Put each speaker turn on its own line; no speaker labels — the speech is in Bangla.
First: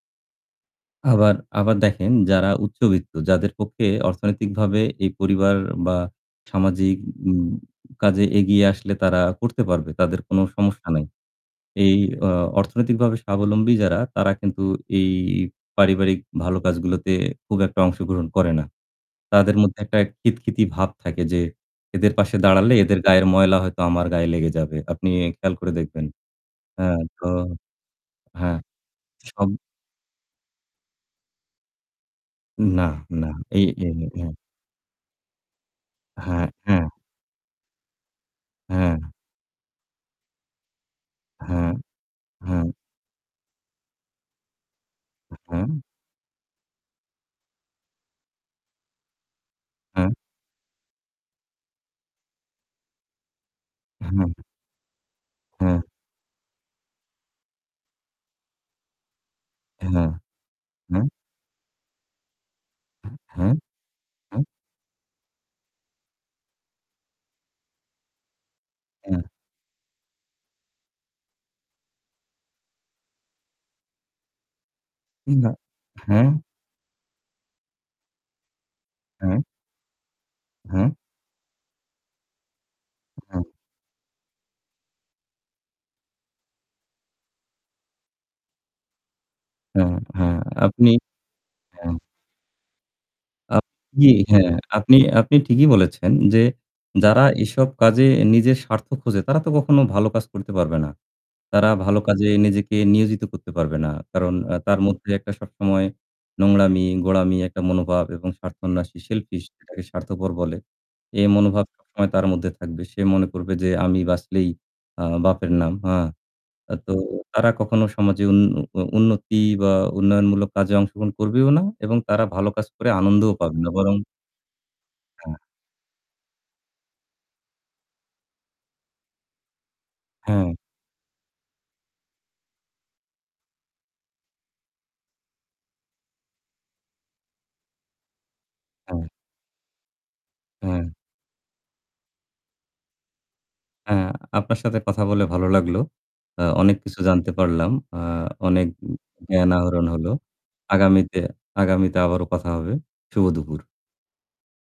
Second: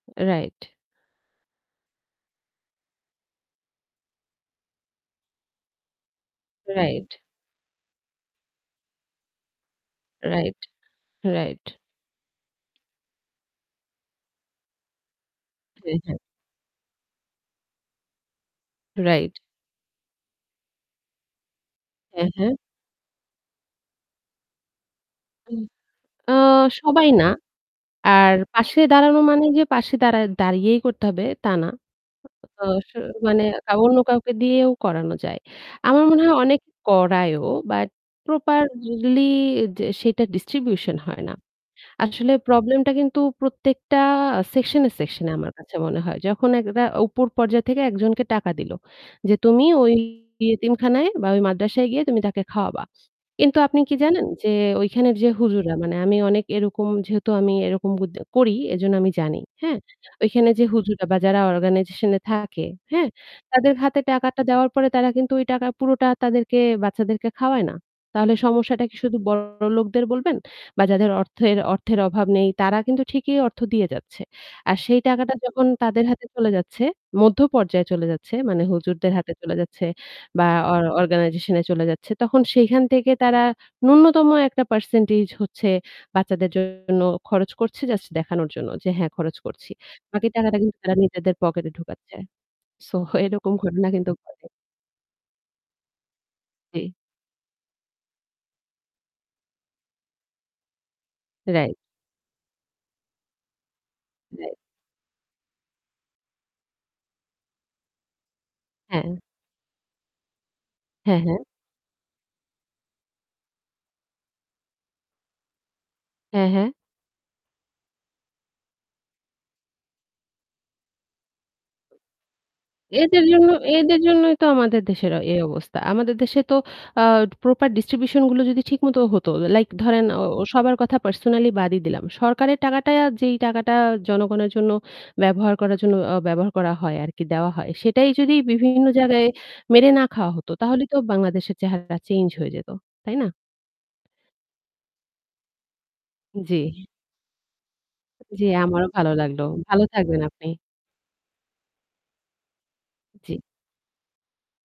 Right.
আবার আবার দেখেন যারা উচ্চবিত্ত, যাদের পক্ষে অর্থনৈতিকভাবে এই পরিবার বা সামাজিক
Right.
কাজে এগিয়ে আসলে তারা করতে পারবে, তাদের কোন
Right,
সমস্যা নাই।
right.
এই অ অর্থনৈতিকভাবে স্বাবলম্বী যারা তারা কিন্তু এই
হ্যাঁ, হ্যাঁ।
পারিবারিক ভালো কাজগুলোতে খুব একটা অংশগ্রহণ করে না।
Right.
তাদের মধ্যে একটা খিতখিতি ভাব থাকে যে, এদের
হ্যাঁ,
পাশে
হ্যাঁ।
দাঁড়ালে এদের গায়ের ময়লা হয়তো আমার গায়ে লেগে যাবে। আপনি খেয়াল
উম
করে দেখবেন।
আ
আ
সবাই
তো
না। আর
হ্যাঁ,
পাশে দাঁড়ানো মানে
সম
যে পাশে দাঁড়া দাঁড়িয়েই করতে হবে, তা না। আ
না,
স
না
মানে
এই
তা অন্য
[unintelligible]
কাউকে
হ্যাঁ।
দিয়েও করানো যায়। আমার মনে হয়
হায়
অনেক
অ্যা
করায়ও, but
হ্যাঁ।
properly যে সেটার distribution হয় না।
হ্যাঁ,
আসলে
হ্যাঁ।
problem টা কিন্তু প্রত্যেকটা section এ section এ
অ্যা
আমার
হ্যাঁ।
কাছে মনে হয়। যখন একটা উপর পর্যায় থেকে একজনকে টাকা দিল, যে "তুমি ওই
হ্যাঁ।
এতিমখানায় বা ওই মাদ্রাসায় গিয়ে তুমি তাকে খাওয়াবা।" কিন্তু আপনি কি
হ্যাঁ,
জানেন
হ্যাঁ।
যে, ওইখানের যে হুজুররা,
হ্যাঁ।
মানে আমি অনেক এরকম যেহেতু আমি এরকম বুদ করি, এজন্য আমি জানি, হ্যাঁ?
হ্যাঁ,
ওইখানে যে
হ্যাঁ।
হুজুররা বা যারা organization এ থাকে, হ্যাঁ?
হ্যাঁ, হ্যাঁ,
তাদের হাতে টাকাটা
হ্যাঁ।
দেওয়ার পরে তারা কিন্তু ওই টাকা পুরোটা তাদেরকে বাচ্চাদেরকে খাওয়ায় না। তাহলে সমস্যাটা কি শুধু
হ্যাঁ।
বড়লোকদের বলবেন? বা যাদের অর্থের, অর্থের অভাব নেই, তারা কিন্তু ঠিকই অর্থ দিয়ে যাচ্ছে। আর সেই টাকাটা
[unintelligible]
যখন তাদের হাতে
হ্যাঁ।
চলে যাচ্ছে, মধ্য পর্যায় চলে যাচ্ছে, মানে হুজুরদের হাতে
হ্যাঁ।
চলে যাচ্ছে বা or
হ্যাঁ।
organization এ চলে যাচ্ছে, তখন সেইখান থেকে তারা
[unintelligible]
ন্যূনতম একটা percentage হচ্ছে বাচ্চাদের জন্য খরচ করছে জাস্ট দেখানোর জন্য যে হ্যাঁ, খরচ করছি।
হ্যাঁ,
বাকি
হ্যাঁ,
টাকাটা কিন্তু
আপনি
তারা নিজেদের pocket এ
হ্যাঁ।
ঢোকাচ্ছে। So, এরকম ঘটনা
আপনি
কিন্তু ঘটে।
হ্যাঁ আপনি, আপনি ঠিকই বলেছেন, যে,
জি।
যারা এসব কাজে নিজের স্বার্থ খোঁজে তারা তো কখনো ভালো কাজ করতে পারবে না। তারা
Right.
ভালো কাজে নিজেকে নিয়োজিত করতে পারবে না। কারণ
Right.
আ তার মধ্যে একটা সবসময় নোংরামি, গোঁড়ামি, একটা মনোভাব এবং স্বার্থান্বেষী,
হ্যাঁ।
selfish যেটাকে স্বার্থপর বলে।
হ্যাঁ,
এই
হ্যাঁ।
মনোভাব সবসময় তার মধ্যে থাকবে। সে মনে করবে যে আমি বাঁচলেই আ বাপের নাম। হা
হ্যাঁ, হ্যাঁ।
আ তো তারা কখনো সমাজে উন্ন অ উন্নতি বা উন্নয়নমূলক কাজে অংশগ্রহণ করবেও না এবং তারা ভালো কাজ করে
এদের
আনন্দও
জন্য,
পাবে না। বরং
এদের জন্যই তো আমাদের দেশের অ
হ্যাঁ।
এই অবস্থা। আমাদের দেশে তো আ proper distribution গুলো যদি ঠিকমতো হতো, like ধরেন ও ও
হ্যাঁ।
সবার কথা personally বাদই দিলাম। সরকারের টাকাটা, যেই টাকাটা জনগণের জন্য ব্যবহার করার জন্য অ ব্যবহার করা হয় আরকি, দেওয়া হয়, সেটাই যদি বিভিন্ন
হ্যাঁ।
জায়গায় মেরে না খাওয়া হতো, তাহলেই
হ্যাঁ।
তো বাংলাদেশের চেহারাটা change হয়ে যেত। তাই না?
হ্যাঁ। আপনার সাথে কথা বলে ভালো লাগলো। অ
জি।
অনেক কিছু জানতে পারলাম। আ
জি,
অনেক
আমারও ভালো লাগলো।
জ্ঞান
ভালো
আহরণ হলো।
থাকবেন আপনি।
আগামীতে, আগামীতে আবারও কথা হবে। শুভ
জি।
দুপুর।